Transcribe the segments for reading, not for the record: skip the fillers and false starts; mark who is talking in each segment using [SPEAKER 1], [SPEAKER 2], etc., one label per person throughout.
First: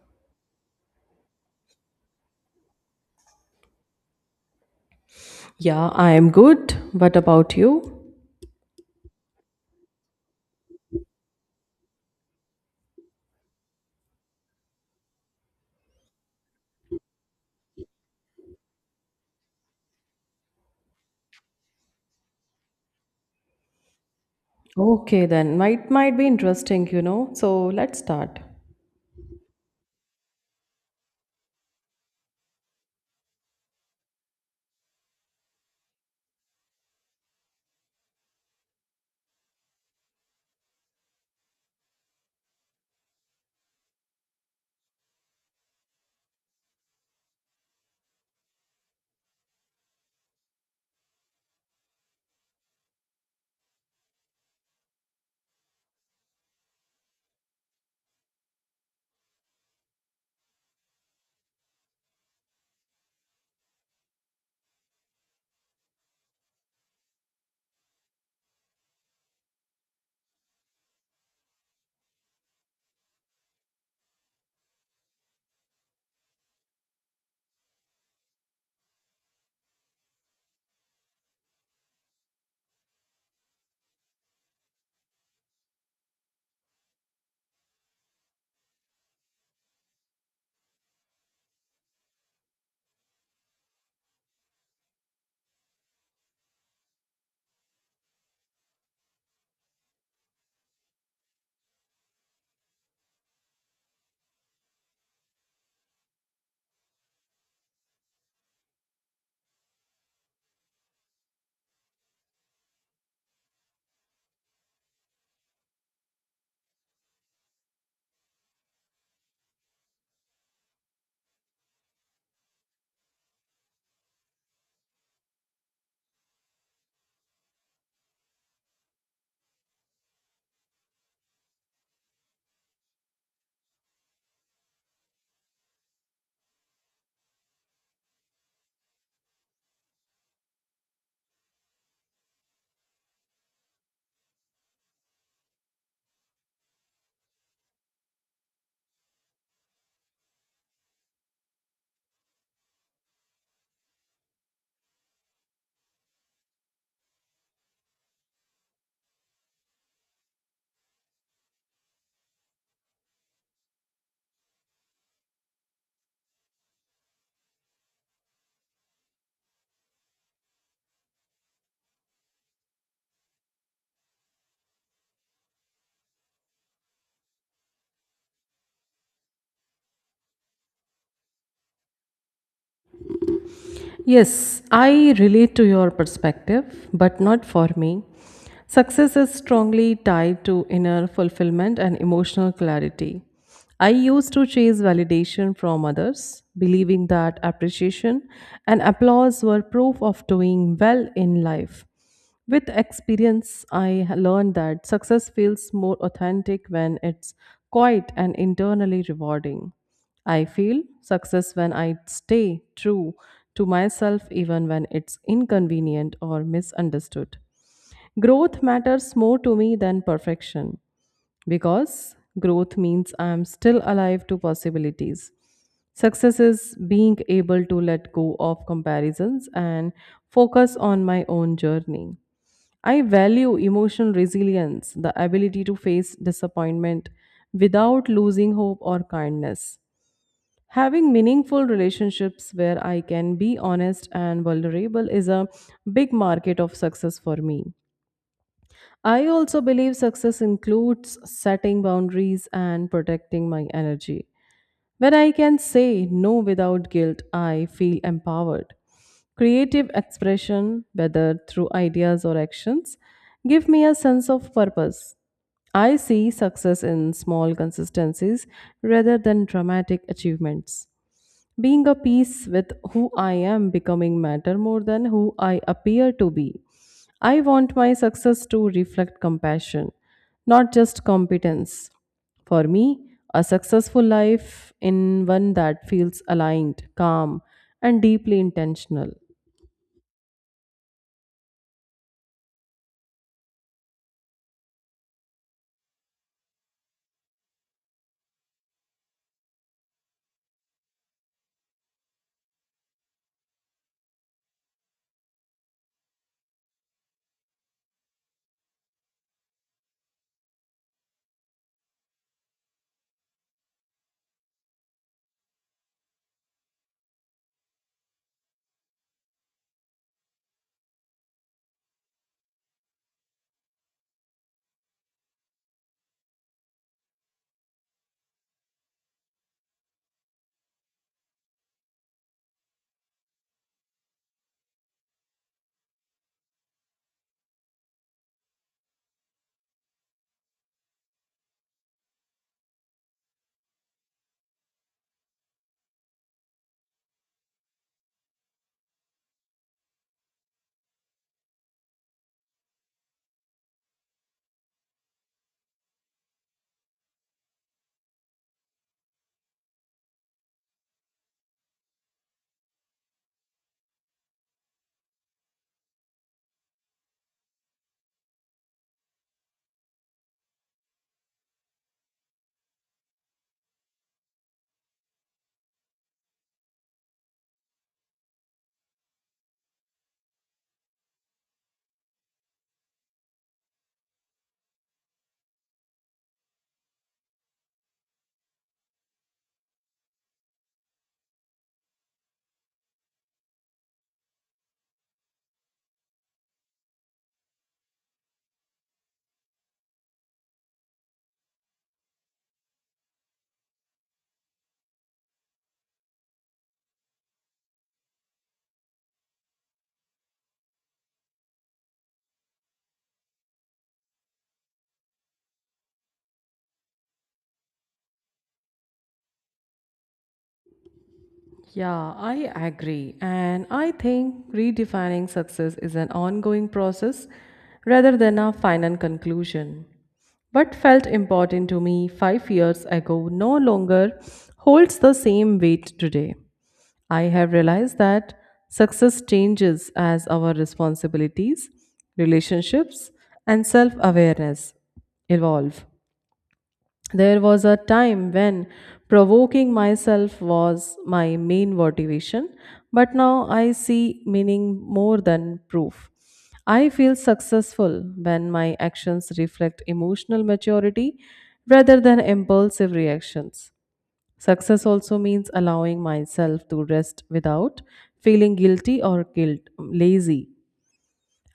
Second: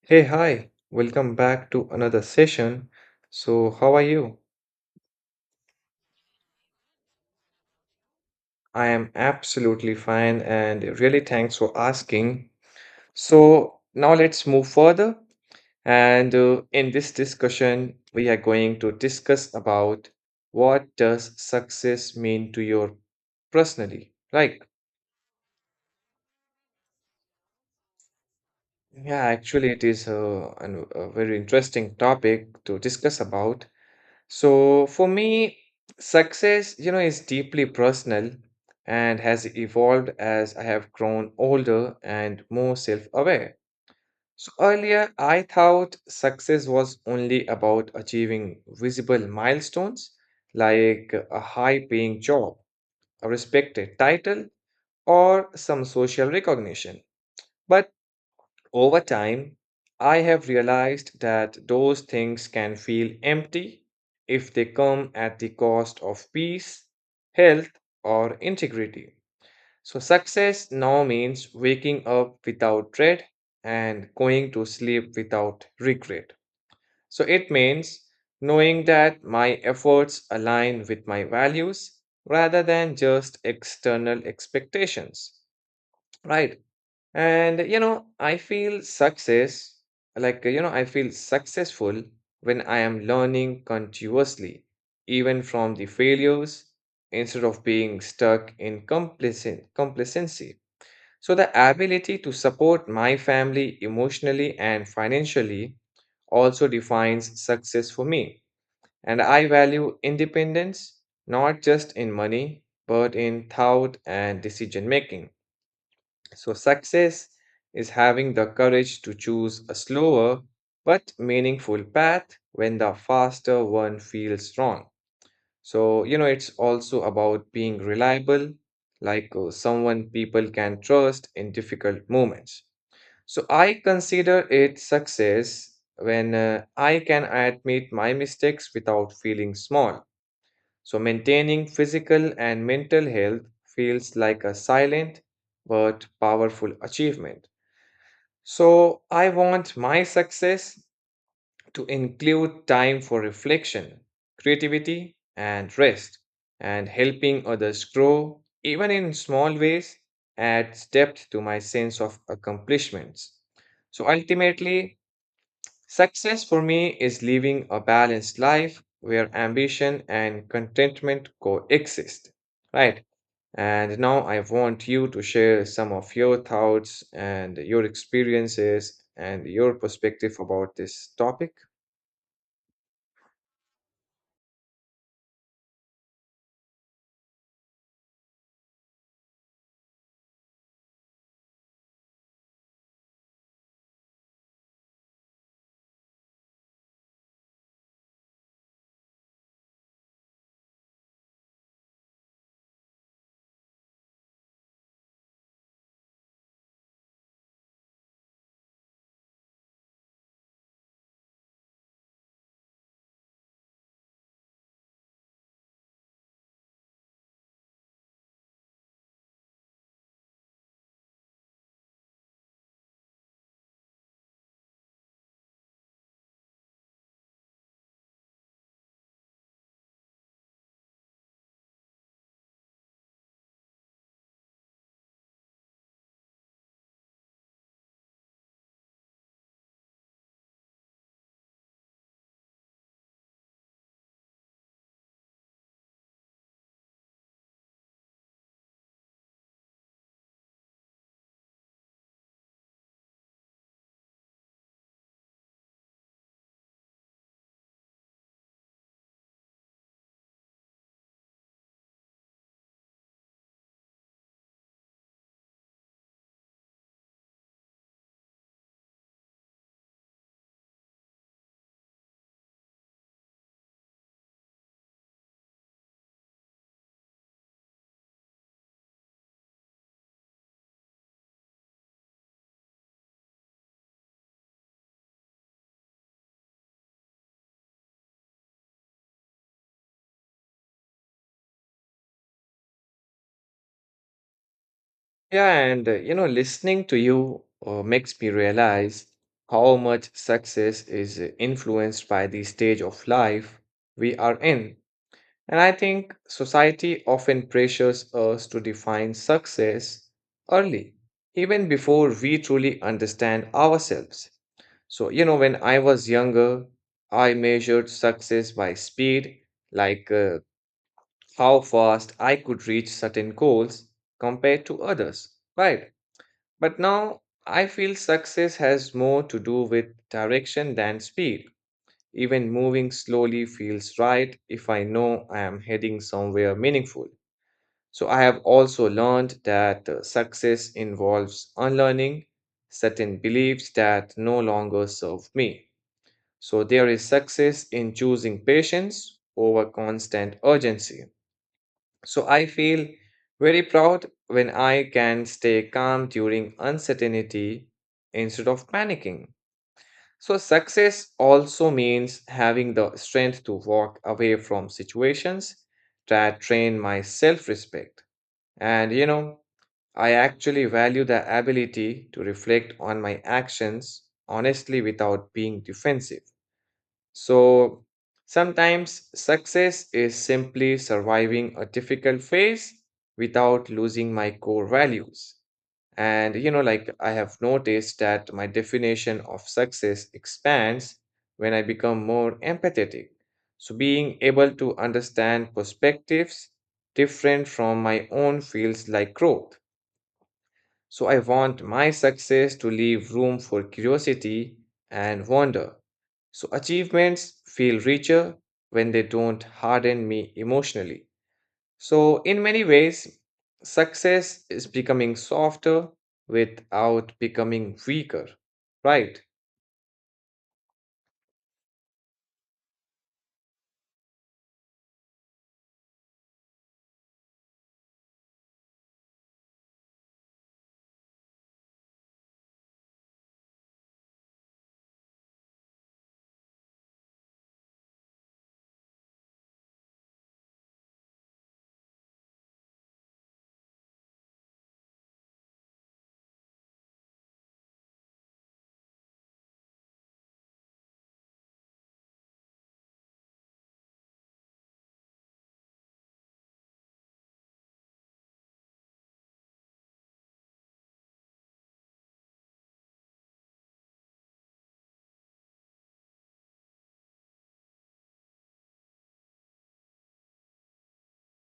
[SPEAKER 1] Hey, hi, welcome back to another session. So, how are you?
[SPEAKER 2] Yeah, I am good. What about you?
[SPEAKER 1] I am absolutely fine and really thanks for asking. So, now let's move further. And in this discussion, we are going to discuss about what does success mean to you personally? Like,
[SPEAKER 2] Okay, then might be interesting, you know. So let's start.
[SPEAKER 1] yeah, actually, it is a very interesting topic to discuss about. So for me, success, is deeply personal and has evolved as I have grown older and more self-aware. So earlier, I thought success was only about achieving visible milestones like a high-paying job, a respected title, or some social recognition. But over time, I have realized that those things can feel empty if they come at the cost of peace, health, or integrity. So, success now means waking up without dread and going to sleep without regret. So, it means knowing that my efforts align with my values rather than just external expectations, right? And you know, I feel success, like you know, I feel successful when I am learning continuously, even from the failures, instead of being stuck in complacent complacency. So the ability to support my family emotionally and financially also defines success for me. And I value independence, not just in money, but in thought and decision making. So, success is having the courage to choose a slower but meaningful path when the faster one feels wrong. So, it's also about being reliable, someone people can trust in difficult moments. So, I consider it success when I can admit my mistakes without feeling small. So, maintaining physical and mental health feels like a silent but powerful achievement. So, I want my success to include time for reflection, creativity, and rest, and helping others grow, even in small ways, adds depth to my sense of accomplishments. So, ultimately, success for me is living a balanced life where ambition and contentment coexist, right? And now I want you to share some of your thoughts and your experiences and your perspective about this topic.
[SPEAKER 2] Yes, I relate to your perspective, but not for me. Success is strongly tied to inner fulfillment and emotional clarity. I used to chase validation from others, believing that appreciation and applause were proof of doing well in life. With experience, I learned that success feels more authentic when it's quiet and internally rewarding. I feel success when I stay true to myself, even when it's inconvenient or misunderstood. Growth matters more to me than perfection because growth means I am still alive to possibilities. Success is being able to let go of comparisons and focus on my own journey. I value emotional resilience, the ability to face disappointment without losing hope or kindness. Having meaningful relationships where I can be honest and vulnerable is a big market of success for me. I also believe success includes setting boundaries and protecting my energy. When I can say no without guilt, I feel empowered. Creative expression, whether through ideas or actions, give me a sense of purpose. I see success in small consistencies rather than dramatic achievements being a peace with who I am becoming matter more than who I appear to be. I want my success to reflect compassion, not just competence. For me, a successful life in one that feels aligned, calm, and deeply intentional.
[SPEAKER 1] Listening to you makes me realize how much success is influenced by the stage of life we are in. And I think society often pressures us to define success early, even before we truly understand ourselves. So, when I was younger, I measured success by speed, like uh, how fast I could reach certain goals compared to others, right? But now I feel success has more to do with direction than speed. Even moving slowly feels right if I know I am heading somewhere meaningful. So, I have also learned that success involves unlearning certain beliefs that no longer serve me. So there is success in choosing patience over constant urgency. So I feel very proud when I can stay calm during uncertainty instead of panicking. So success also means having the strength to walk away from situations that train my self-respect. And you know, I actually value the ability to reflect on my actions honestly without being defensive. So sometimes success is simply surviving a difficult phase without losing my core values. And I have noticed that my definition of success expands when I become more empathetic. So, being able to understand perspectives different from my own feels like growth. So I want my success to leave room for curiosity and wonder. So achievements feel richer when they don't harden me emotionally. So, in many ways, success is becoming softer without becoming weaker, right?
[SPEAKER 2] Yeah, I agree. And I think redefining success is an ongoing process rather than a final conclusion. What felt important to me 5 years ago no longer holds the same weight today. I have realized that success changes as our responsibilities, relationships, and self awareness evolve. There was a time when provoking myself was my main motivation, but now I see meaning more than proof. I feel successful when my actions reflect emotional maturity rather than impulsive reactions. Success also means allowing myself to rest without feeling guilty or guilt, lazy.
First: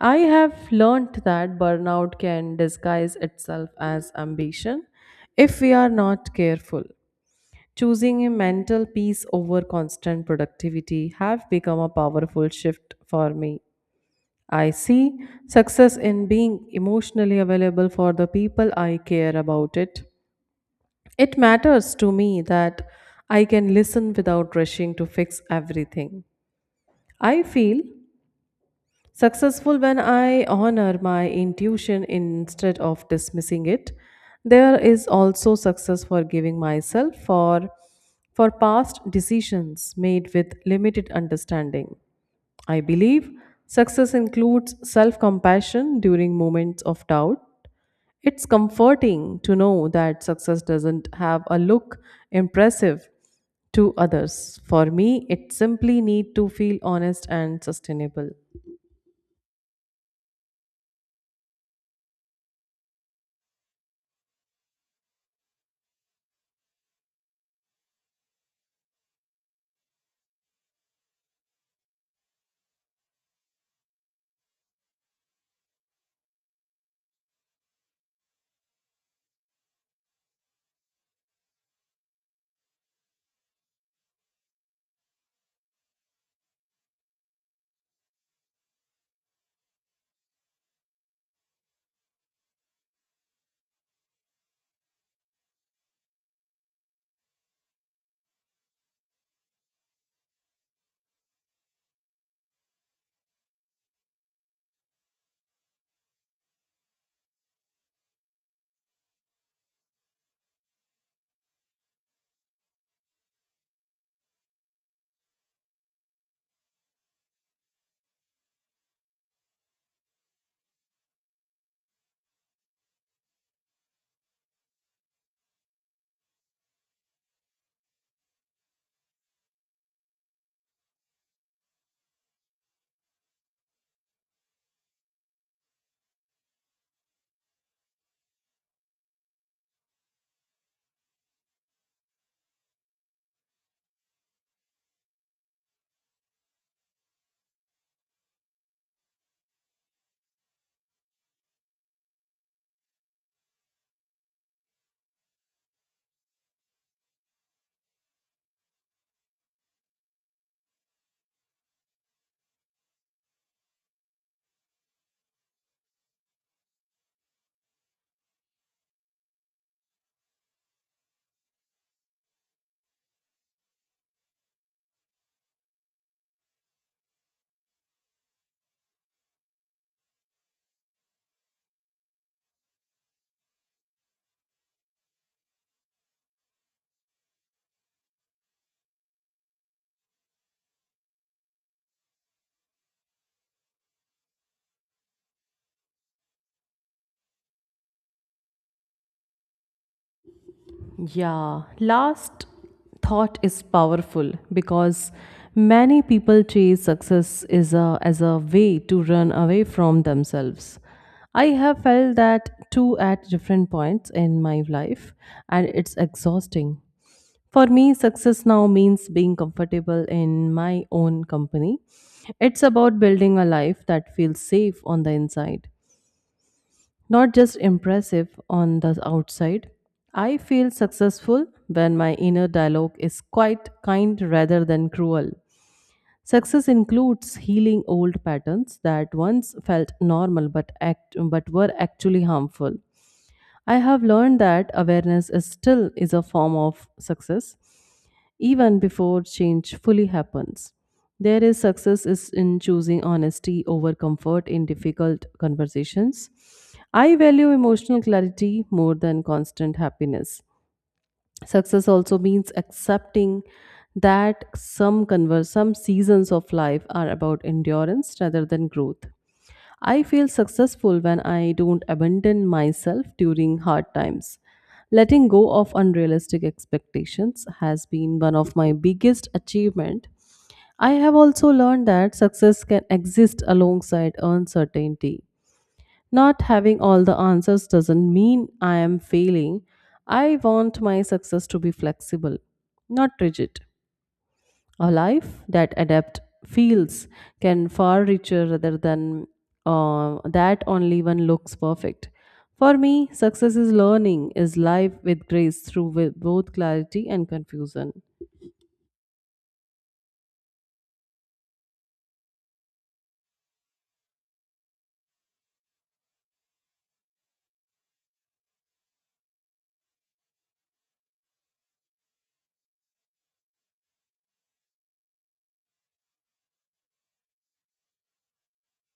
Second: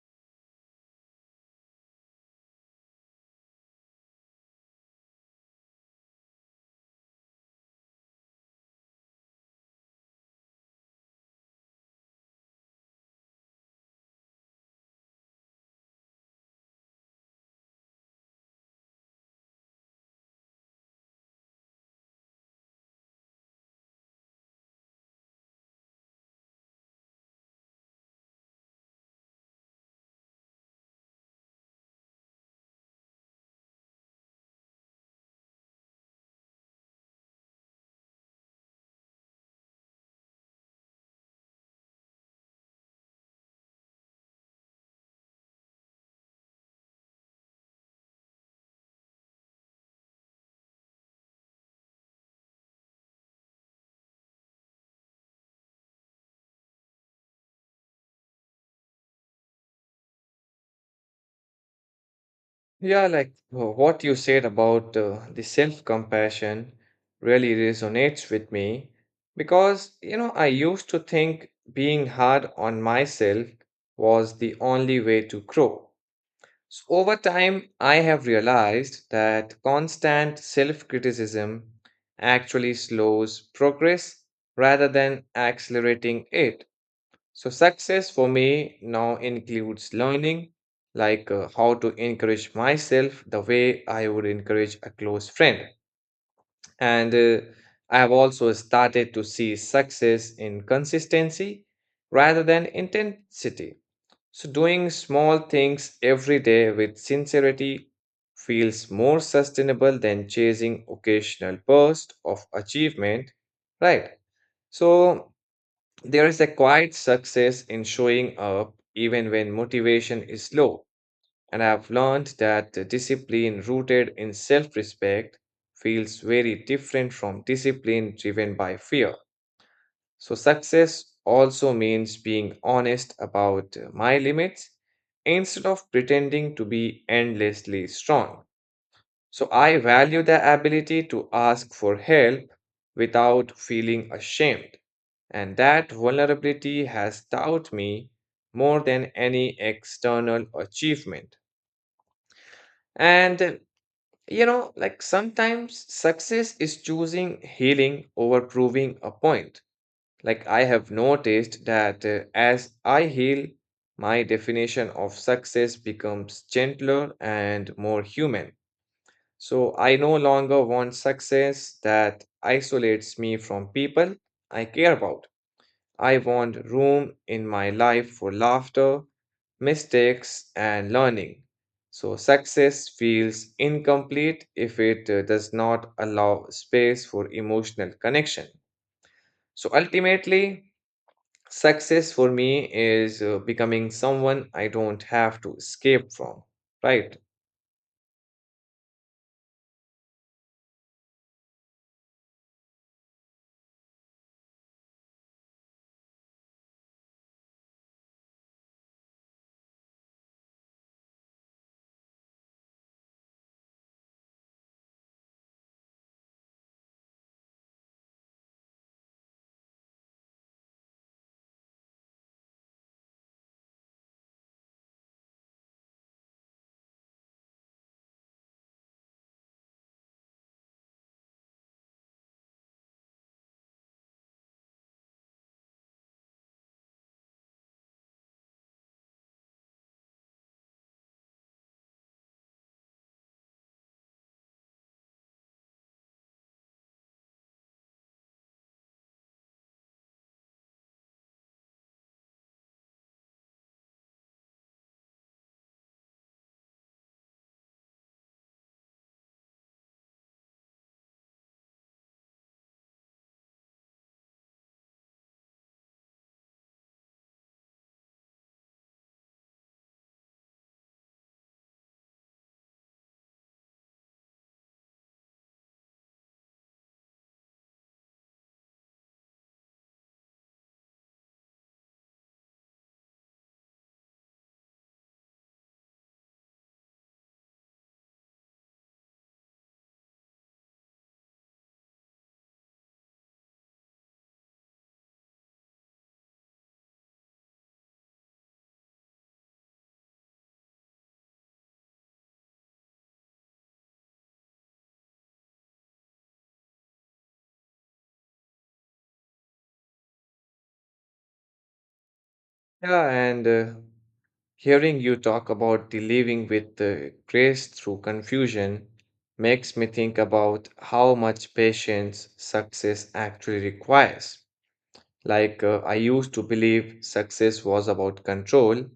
[SPEAKER 2] I have learned that burnout can disguise itself as ambition if we are not careful. Choosing a mental peace over constant productivity have become a powerful shift for me. I see success in being emotionally available for the people I care about it. It matters to me that I can listen without rushing to fix everything. I feel successful when I honor my intuition instead of dismissing it. There is also success for giving myself for past decisions made with limited understanding. I believe success includes self-compassion during moments of doubt. It's comforting to know that success doesn't have a look impressive to others. For me, it simply need to feel honest and sustainable.
[SPEAKER 1] Yeah, what you said about the self-compassion really resonates with me because, I used to think being hard on myself was the only way to grow. So over time, I have realized that constant self-criticism actually slows progress rather than accelerating it. So, success for me now includes learning, how to encourage myself the way I would encourage a close friend. And I have also started to see success in consistency rather than intensity. So, doing small things every day with sincerity feels more sustainable than chasing occasional bursts of achievement, right? So, there is a quiet success in showing up even when motivation is low, and I've learned that the discipline rooted in self respect feels very different from discipline driven by fear. So, success also means being honest about my limits instead of pretending to be endlessly strong. So I value the ability to ask for help without feeling ashamed. And that vulnerability has taught me more than any external achievement. And sometimes success is choosing healing over proving a point. Like I have noticed that as I heal, my definition of success becomes gentler and more human. So I no longer want success that isolates me from people I care about. I want room in my life for laughter, mistakes, and learning. So success feels incomplete if it does not allow space for emotional connection. So ultimately, success for me is becoming someone I don't have to escape from, right?
[SPEAKER 2] Yeah, last thought is powerful because many people chase success is a, as a way to run away from themselves. I have felt that too at different points in my life, and it's exhausting. For me, success now means being comfortable in my own company. It's about building a life that feels safe on the inside. Not just impressive on the outside. I feel successful when my inner dialogue is quite kind rather than cruel. Success includes healing old patterns that once felt normal but act but were actually harmful. I have learned that awareness is still is a form of success even before change fully happens. There is success is in choosing honesty over comfort in difficult conversations. I value emotional clarity more than constant happiness. Success also means accepting that some converse, some seasons of life are about endurance rather than growth. I feel successful when I don't abandon myself during hard times. Letting go of unrealistic expectations has been one of my biggest achievement. I have also learned that success can exist alongside uncertainty. Not having all the answers doesn't mean I am failing. I want my success to be flexible, not rigid. A life that adapt feels can far richer rather than that only one looks perfect. For me, success is learning, is life with grace through with both clarity and confusion.
[SPEAKER 1] Yeah, and Hearing you talk about the living with grace through confusion makes me think about how much patience success actually requires. I used to believe success was about control,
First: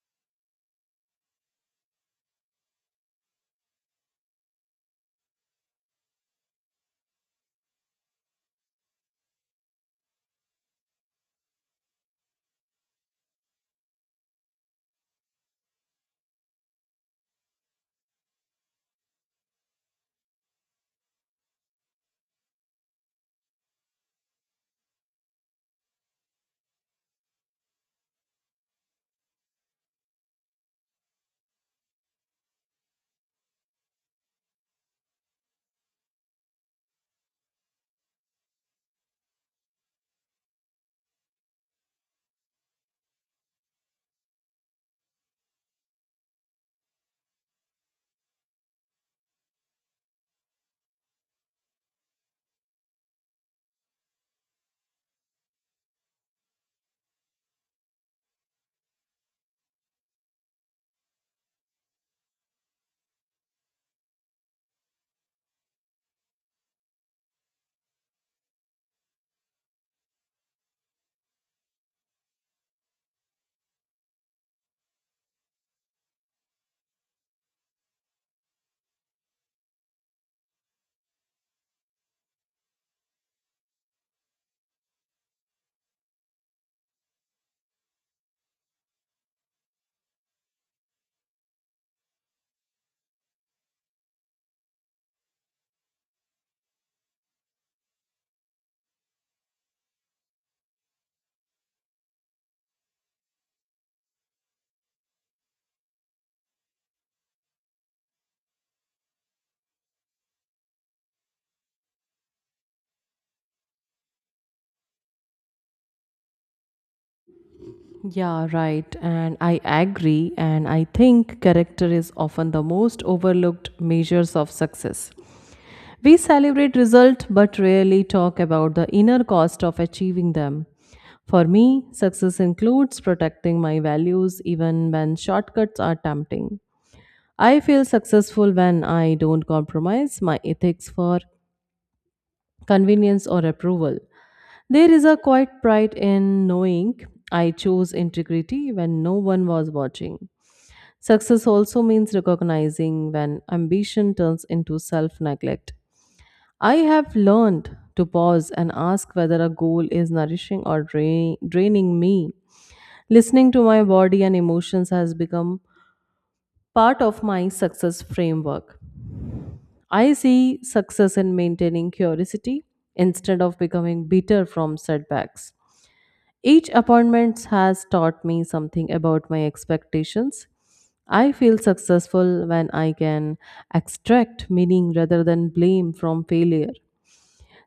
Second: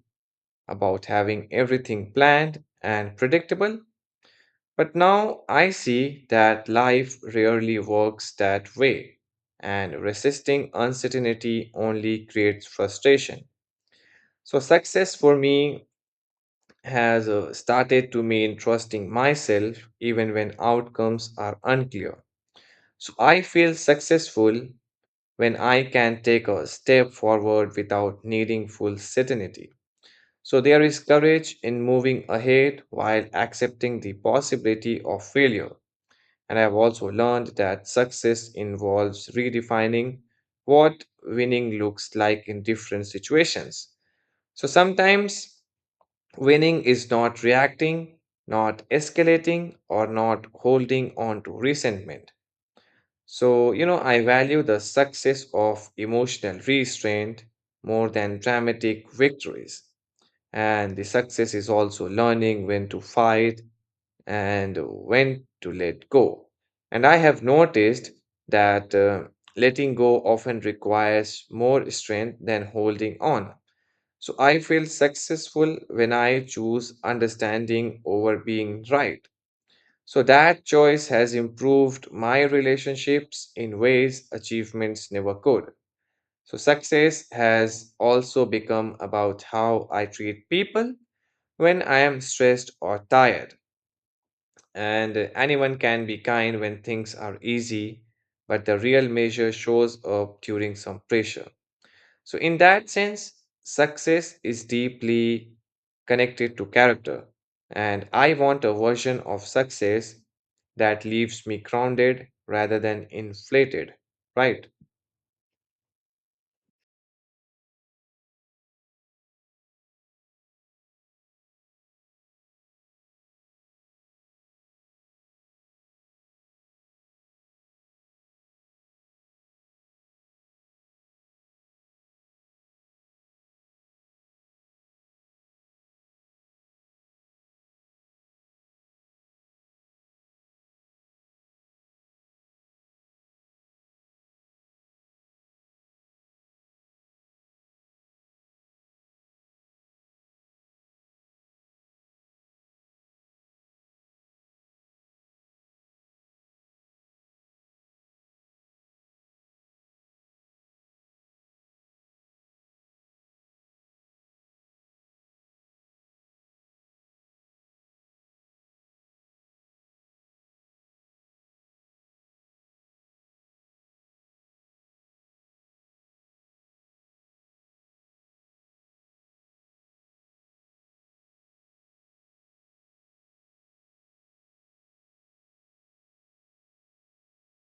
[SPEAKER 1] about having everything planned and predictable, but now I see that life rarely works that way, and resisting uncertainty only creates frustration. So, success for me has started to mean trusting myself even when outcomes are unclear. So I feel successful when I can take a step forward without needing full certainty. So there is courage in moving ahead while accepting the possibility of failure. And I've also learned that success involves redefining what winning looks like in different situations. So sometimes winning is not reacting, not escalating, or not holding on to resentment. So, I value the success of emotional restraint more than dramatic victories. And the success is also learning when to fight and when to let go. And I have noticed that letting go often requires more strength than holding on. So I feel successful when I choose understanding over being right. So that choice has improved my relationships in ways achievements never could. So success has also become about how I treat people when I am stressed or tired. And Anyone can be kind when things are easy, but the real measure shows up during some pressure. So, in that sense, success is deeply connected to character. And I want a version of success that leaves me grounded rather than inflated, right?
[SPEAKER 2] Yeah, right. And I agree. And I think character is often the most overlooked measures of success. We celebrate results but rarely talk about the inner cost of achieving them. For me, success includes protecting my values even when shortcuts are tempting. I feel successful when I don't compromise my ethics for convenience or approval. There is a quiet pride in knowing I chose integrity when no one was watching. Success also means recognizing when ambition turns into self neglect. I have learned to pause and ask whether a goal is nourishing or draining me. Listening to my body and emotions has become part of my success framework. I see success in maintaining curiosity instead of becoming bitter from setbacks. Each appointment has taught me something about my expectations. I feel successful when I can extract meaning rather than blame from failure.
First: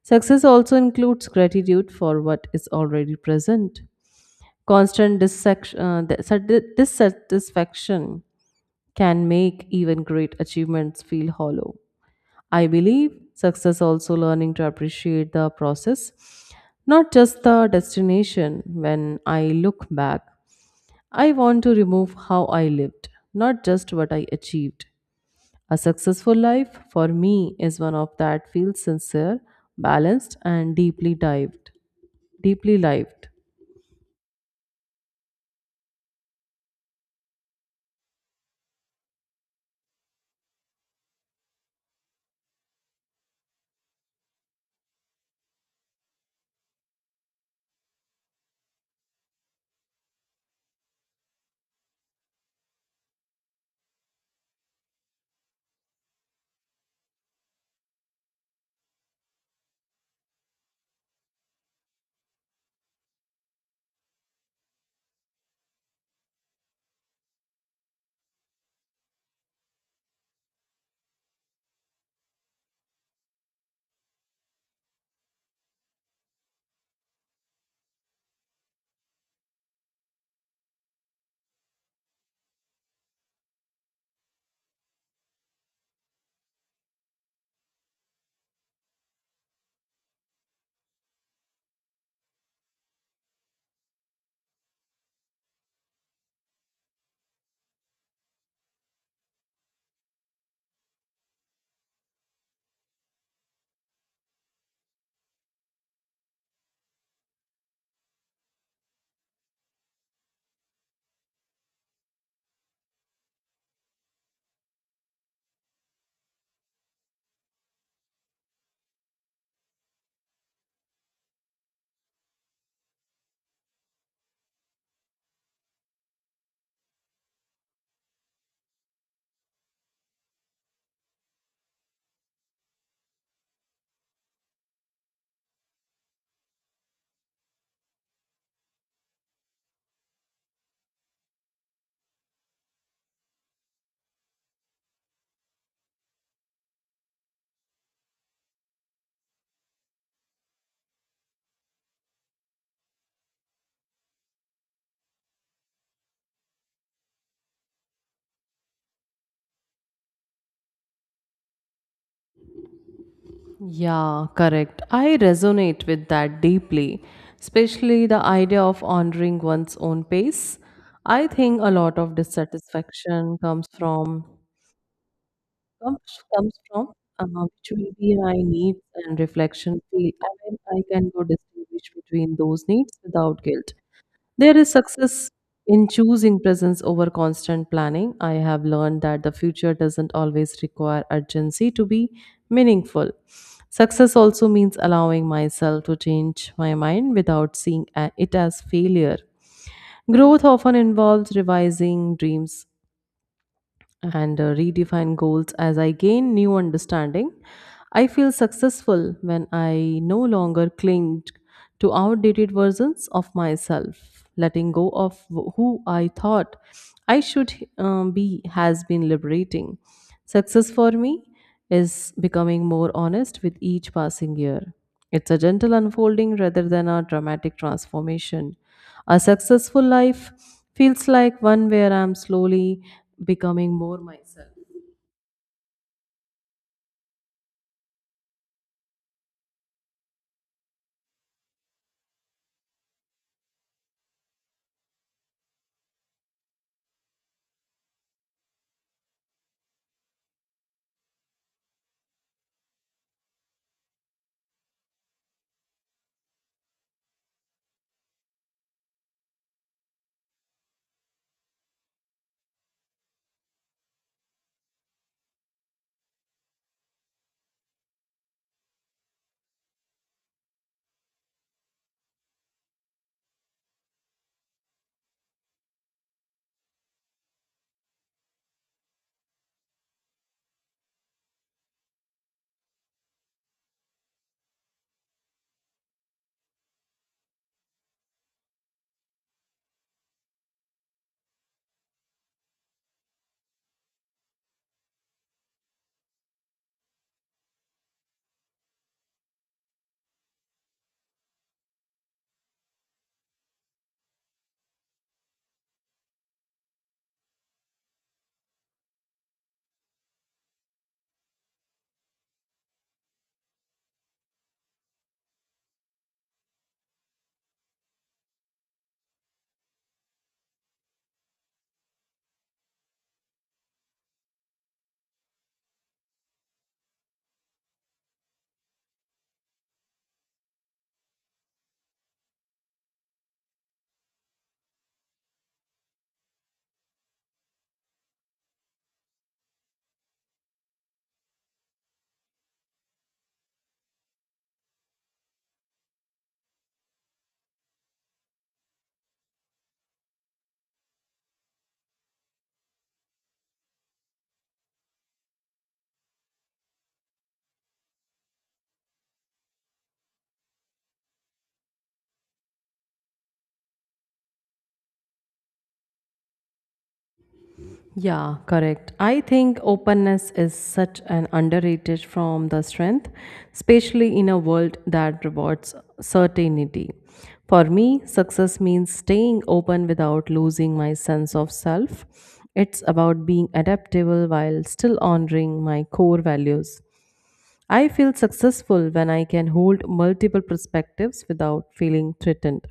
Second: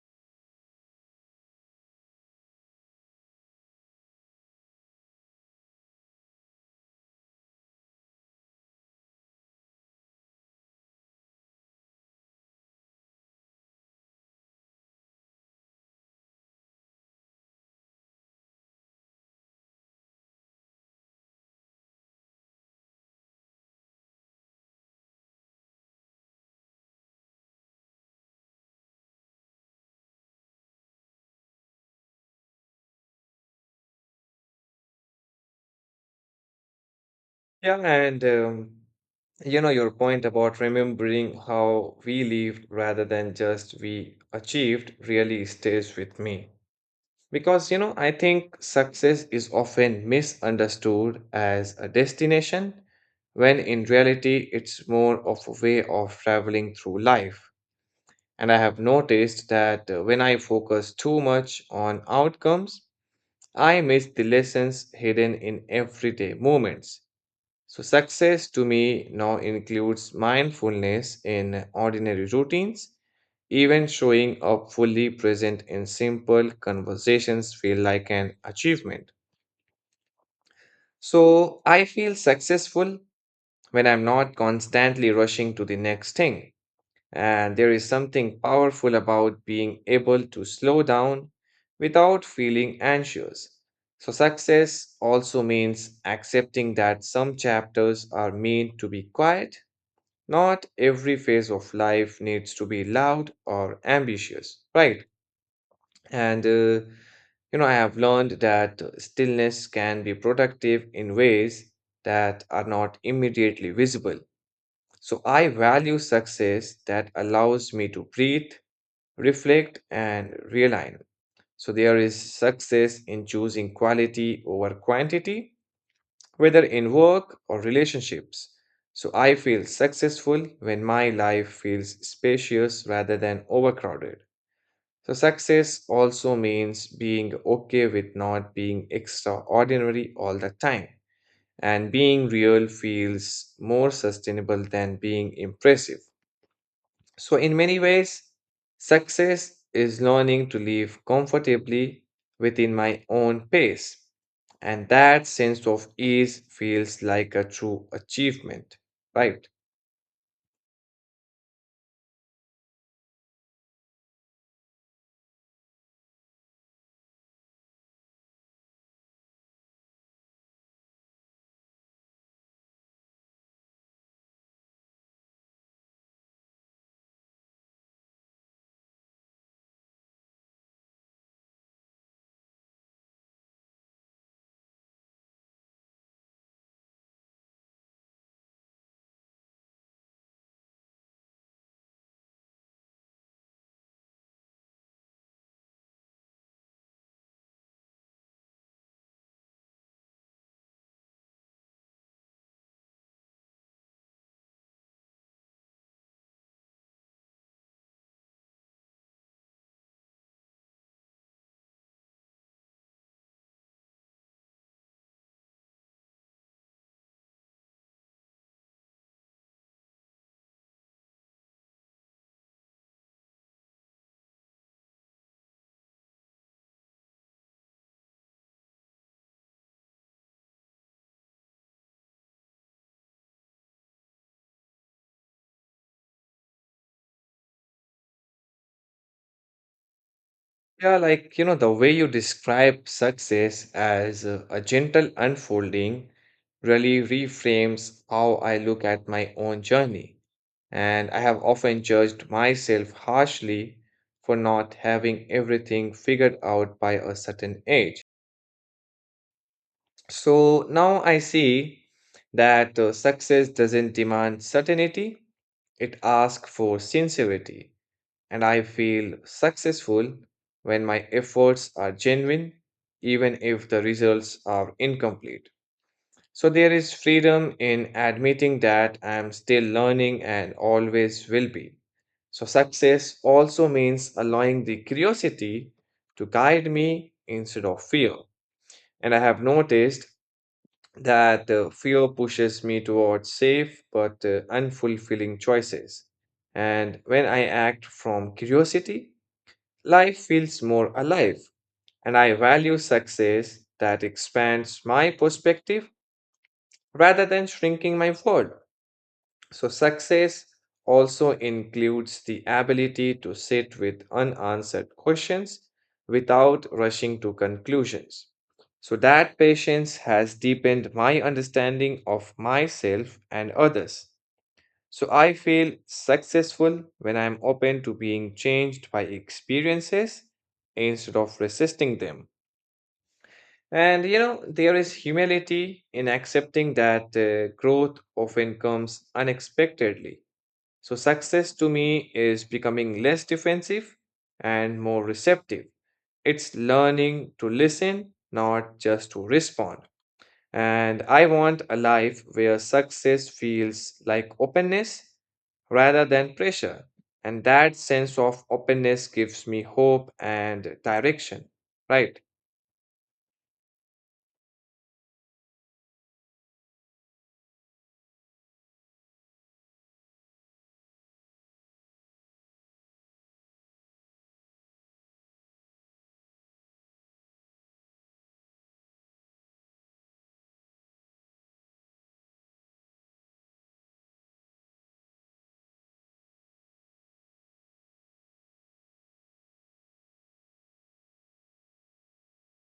[SPEAKER 2] Success also includes gratitude for what is already present. Constant dissatisfaction can make even great achievements feel hollow. I believe success also learning to appreciate the process, not just the destination. When I look back, I want to remove how I lived, not just what I achieved. A successful life for me is one of that feels sincere, balanced, and deeply lived.
[SPEAKER 1] Yeah, and um, your point about remembering how we lived rather than just we achieved really stays with me. Because, I think success is often misunderstood as a destination, when in reality, it's more of a way of traveling through life. And I have noticed that when I focus too much on outcomes, I miss the lessons hidden in everyday moments. So, success to me now includes mindfulness in ordinary routines. Even showing up fully present in simple conversations feel like an achievement. So, I feel successful when I'm not constantly rushing to the next thing. And there is something powerful about being able to slow down without feeling anxious. So, success also means accepting that some chapters are meant to be quiet. Not every phase of life needs to be loud or ambitious, right? And uh, I have learned that stillness can be productive in ways that are not immediately visible. So I value success that allows me to breathe, reflect, and realign. So there is success in choosing quality over quantity, whether in work or relationships. So I feel successful when my life feels spacious rather than overcrowded. So success also means being okay with not being extraordinary all the time. And being real feels more sustainable than being impressive. So, in many ways, success is learning to live comfortably within my own pace. And that sense of ease feels like a true achievement, right?
[SPEAKER 2] Yeah, correct. I resonate with that deeply, especially the idea of honoring one's own pace. I think a lot of dissatisfaction comes from comes, comes from which will be my needs and reflection. I can go distinguish between those needs without guilt. There is success in choosing presence over constant planning. I have learned that the future doesn't always require urgency to be meaningful. Success also means allowing myself to change my mind without it as failure. Growth often involves revising dreams and redefine goals as I gain new understanding. I feel successful when I no longer cling to outdated versions of myself. Letting go of who I thought I should be has been liberating. Success for me is becoming more honest with each passing year. It's a gentle unfolding rather than a dramatic transformation. A successful life feels like one where I'm slowly becoming more myself.
[SPEAKER 1] Yeah, like, the way you describe success as a gentle unfolding really reframes how I look at my own journey. And I have often judged myself harshly for not having everything figured out by a certain age. So now I see that success doesn't demand certainty, it asks for sincerity. And I feel successful when my efforts are genuine, even if the results are incomplete. So there is freedom in admitting that I am still learning and always will be. So success also means allowing the curiosity to guide me instead of fear. And I have noticed that fear pushes me towards safe but unfulfilling choices. And when I act from curiosity, life feels more alive, and I value success that expands my perspective rather than shrinking my world. So, success also includes the ability to sit with unanswered questions without rushing to conclusions. So, that patience has deepened my understanding of myself and others. So, I feel successful when I'm open to being changed by experiences instead of resisting them. And you know, there is humility in accepting that growth often comes unexpectedly so, success to me is becoming less defensive and more receptive. It's learning to listen, not just to respond. And I want a life where success feels like openness rather than pressure. And that sense of openness gives me hope and direction, right?
[SPEAKER 2] Yeah, correct. I think openness is such an underrated from the strength, especially in a world that rewards certainty. For me, success means staying open without losing my sense of self. It's about being adaptable while still honoring my core values. I feel successful when I can hold multiple perspectives without feeling threatened.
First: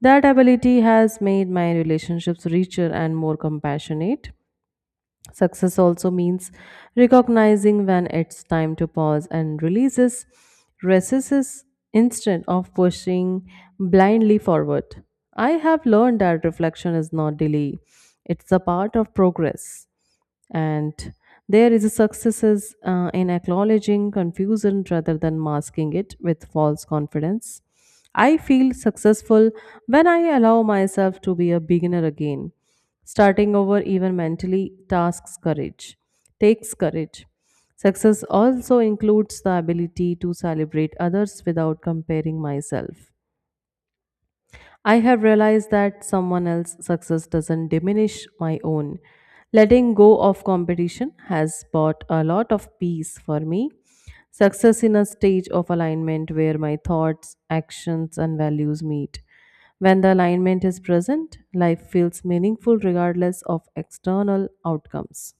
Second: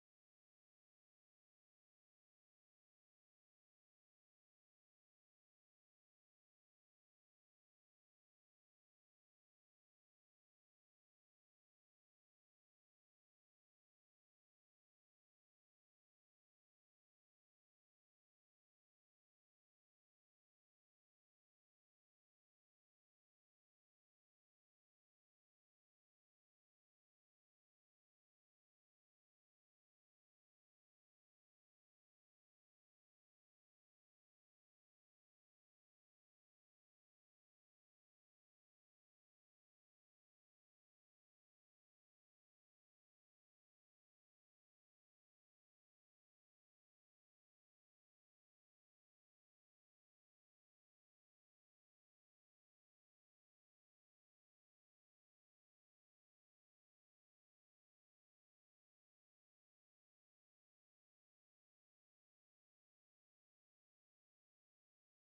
[SPEAKER 2] That ability has made my relationships richer and more compassionate. Success also means recognizing when it's time to pause and releases recesses instead of pushing blindly forward. I have learned that reflection is not delay, it's a part of progress and there is in acknowledging confusion rather than masking it with false confidence. I feel successful when I allow myself to be a beginner again, starting over even mentally tasks courage takes courage. Success also includes the ability to celebrate others without comparing myself. I have realized that someone else's success doesn't diminish my own. Letting go of competition has brought a lot of peace for me. Success in a stage of alignment where my thoughts, actions, and values meet. When the alignment is present, life feels meaningful regardless of external outcomes.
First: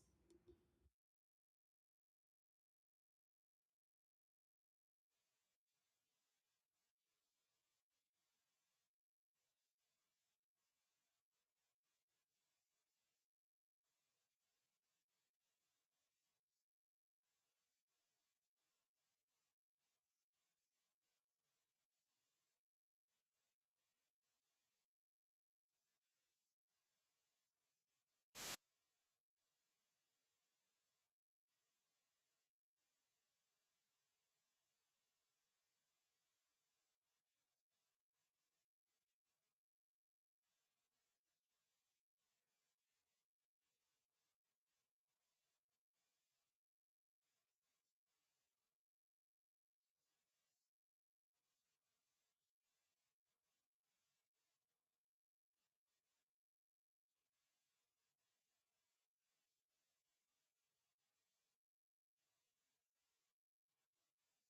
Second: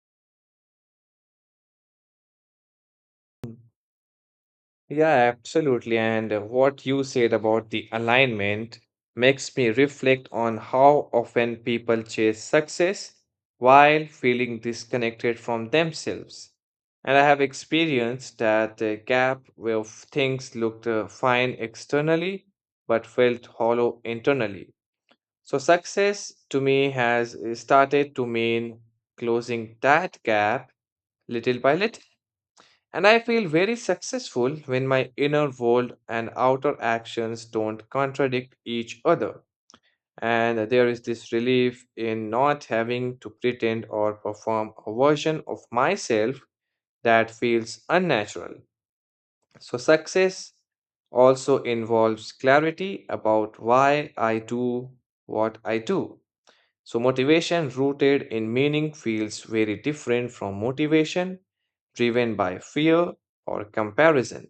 [SPEAKER 1] Yeah, absolutely. And what you said about the alignment makes me reflect on how often people chase success while feeling disconnected from themselves. And I have experienced that gap where things looked fine externally but felt hollow internally. So, success to me has started to mean closing that gap little by little. And I feel very successful when my inner world and outer actions don't contradict each other. And there is this relief in not having to pretend or perform a version of myself that feels unnatural. So, success also involves clarity about why I do what I do. So, motivation rooted in meaning feels very different from motivation driven by fear or comparison.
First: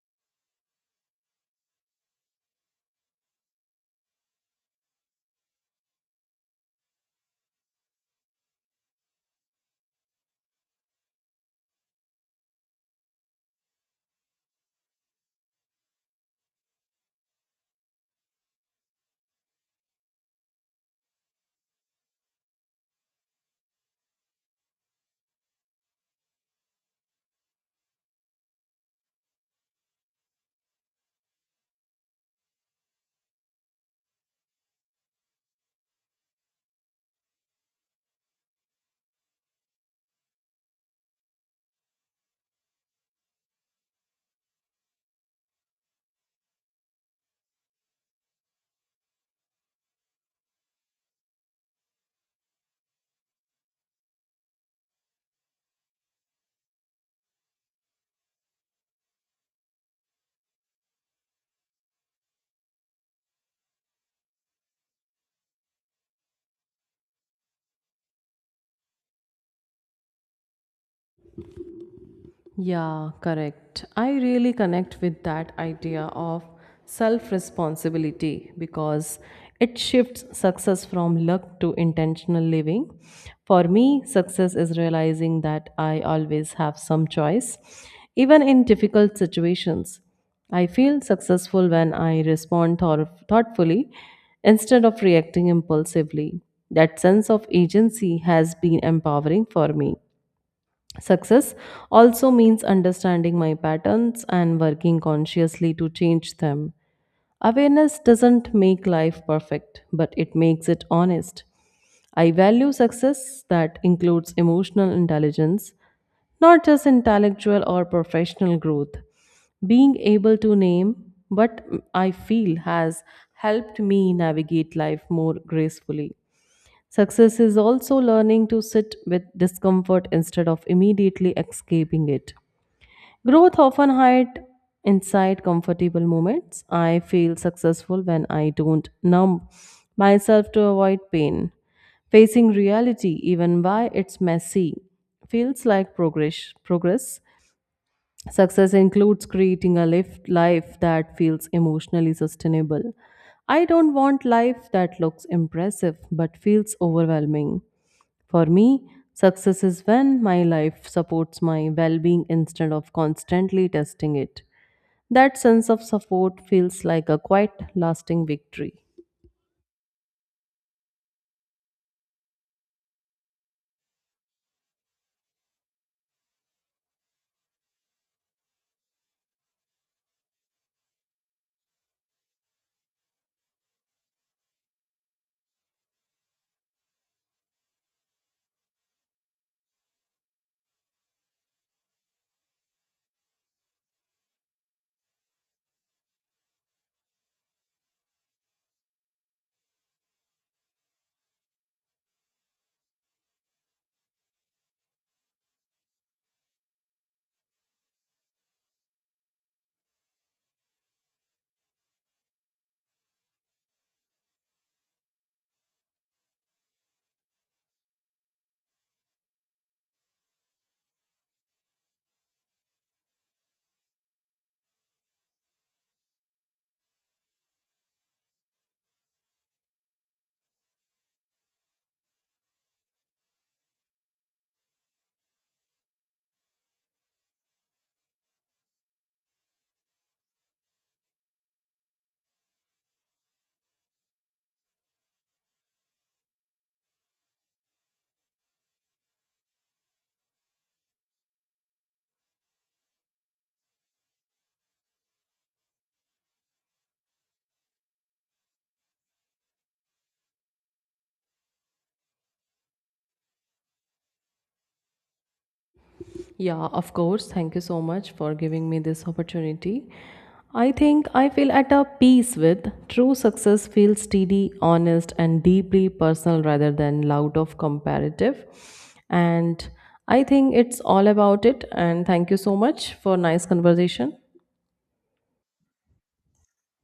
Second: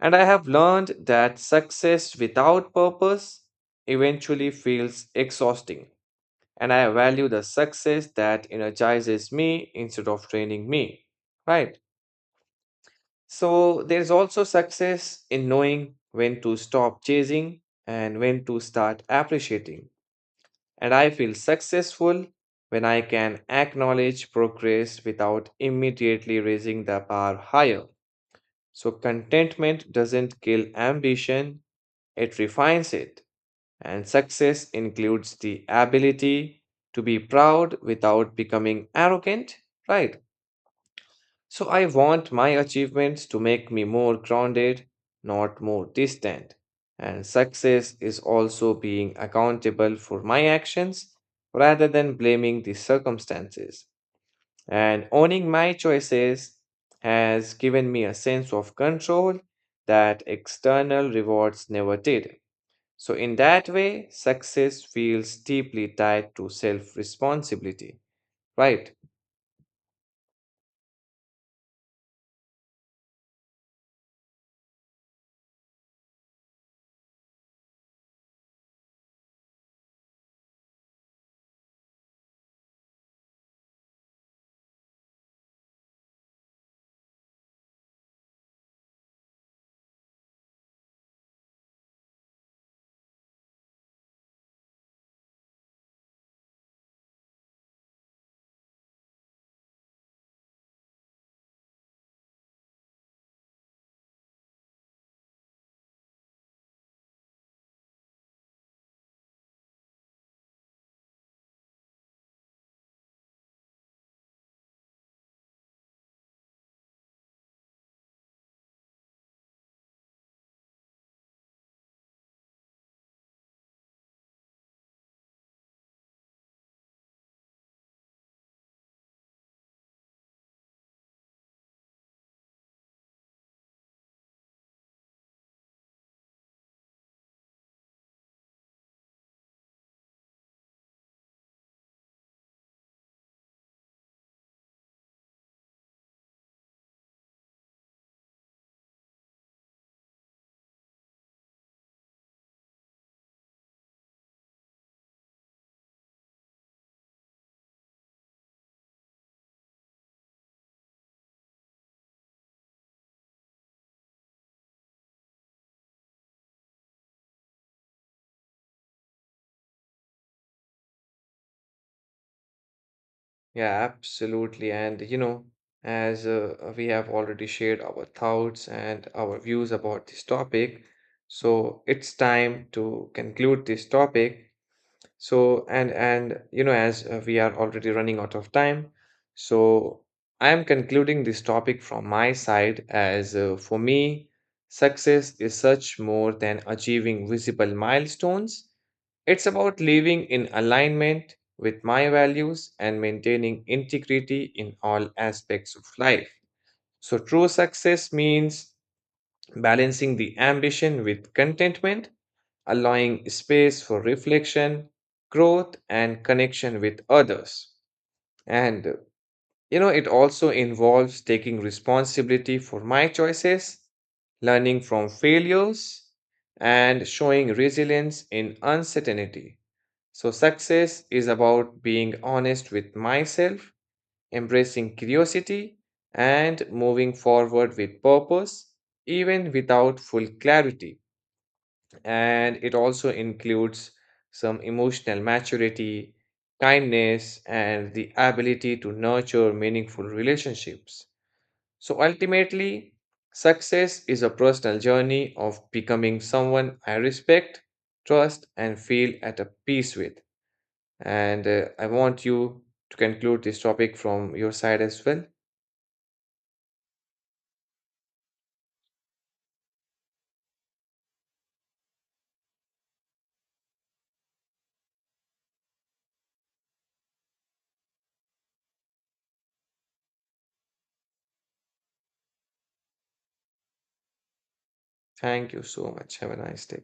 [SPEAKER 1] And I have learned that success without purpose eventually feels exhausting. And I value the success that energizes me instead of draining me. Right. So there's also success in knowing when to stop chasing and when to start appreciating. And I feel successful when I can acknowledge progress without immediately raising the bar higher. So contentment doesn't kill ambition, it refines it, and success includes the ability to be proud without becoming arrogant, right? So I want my achievements to make me more grounded, not more distant. And success is also being accountable for my actions rather than blaming the circumstances. And owning my choices has given me a sense of control that external rewards never did. So, in that way, success feels deeply tied to self responsibility, right?
[SPEAKER 2] Yeah, correct. I really connect with that idea of self responsibility because it shifts success from luck to intentional living. For me, success is realizing that I always have some choice, even in difficult situations. I feel successful when I respond thoughtfully instead of reacting impulsively. That sense of agency has been empowering for me. Success also means understanding my patterns and working consciously to change them. Awareness doesn't make life perfect, but it makes it honest. I value success that includes emotional intelligence, not just intellectual or professional growth. Being able to name what I feel has helped me navigate life more gracefully. Success is also learning to sit with discomfort instead of immediately escaping it. Growth often hides inside comfortable moments. I feel successful when I don't numb myself to avoid pain. Facing reality, even while it's messy, feels like Progress. Success includes creating a lift life that feels emotionally sustainable. I don't want life that looks impressive but feels overwhelming. For me, success is when my life supports my well being instead of constantly testing it. That sense of support feels like a quite lasting victory.
[SPEAKER 1] Yeah, absolutely. And, you know, as we have already shared our thoughts and our views about this topic, so it's time to conclude this topic. So, and you know, as we are already running out of time, so I am concluding this topic from my side as for me, success is such more than achieving visible milestones. It's about living in alignment with my values and maintaining integrity in all aspects of life. So, true success means balancing the ambition with contentment allowing space for reflection, growth, and connection with others. And, you know, it also involves taking responsibility for my choices, learning from failures, and showing resilience in uncertainty. So, success is about being honest with myself, embracing curiosity, and moving forward with purpose, even without full clarity and it also includes some emotional maturity, kindness, and the ability to nurture meaningful relationships. So ultimately, success is a personal journey of becoming someone I respect, trust, and feel at a peace with. And I want you to conclude this topic from your side as well.
[SPEAKER 2] Yeah, of course. Thank you so much for giving me this opportunity. I think I feel at a peace with true success feels steady, honest, and deeply personal rather than loud of comparative. And I think it's all about it. And thank you so much for nice conversation.
[SPEAKER 1] Thank you so much. Have a nice day. Bye.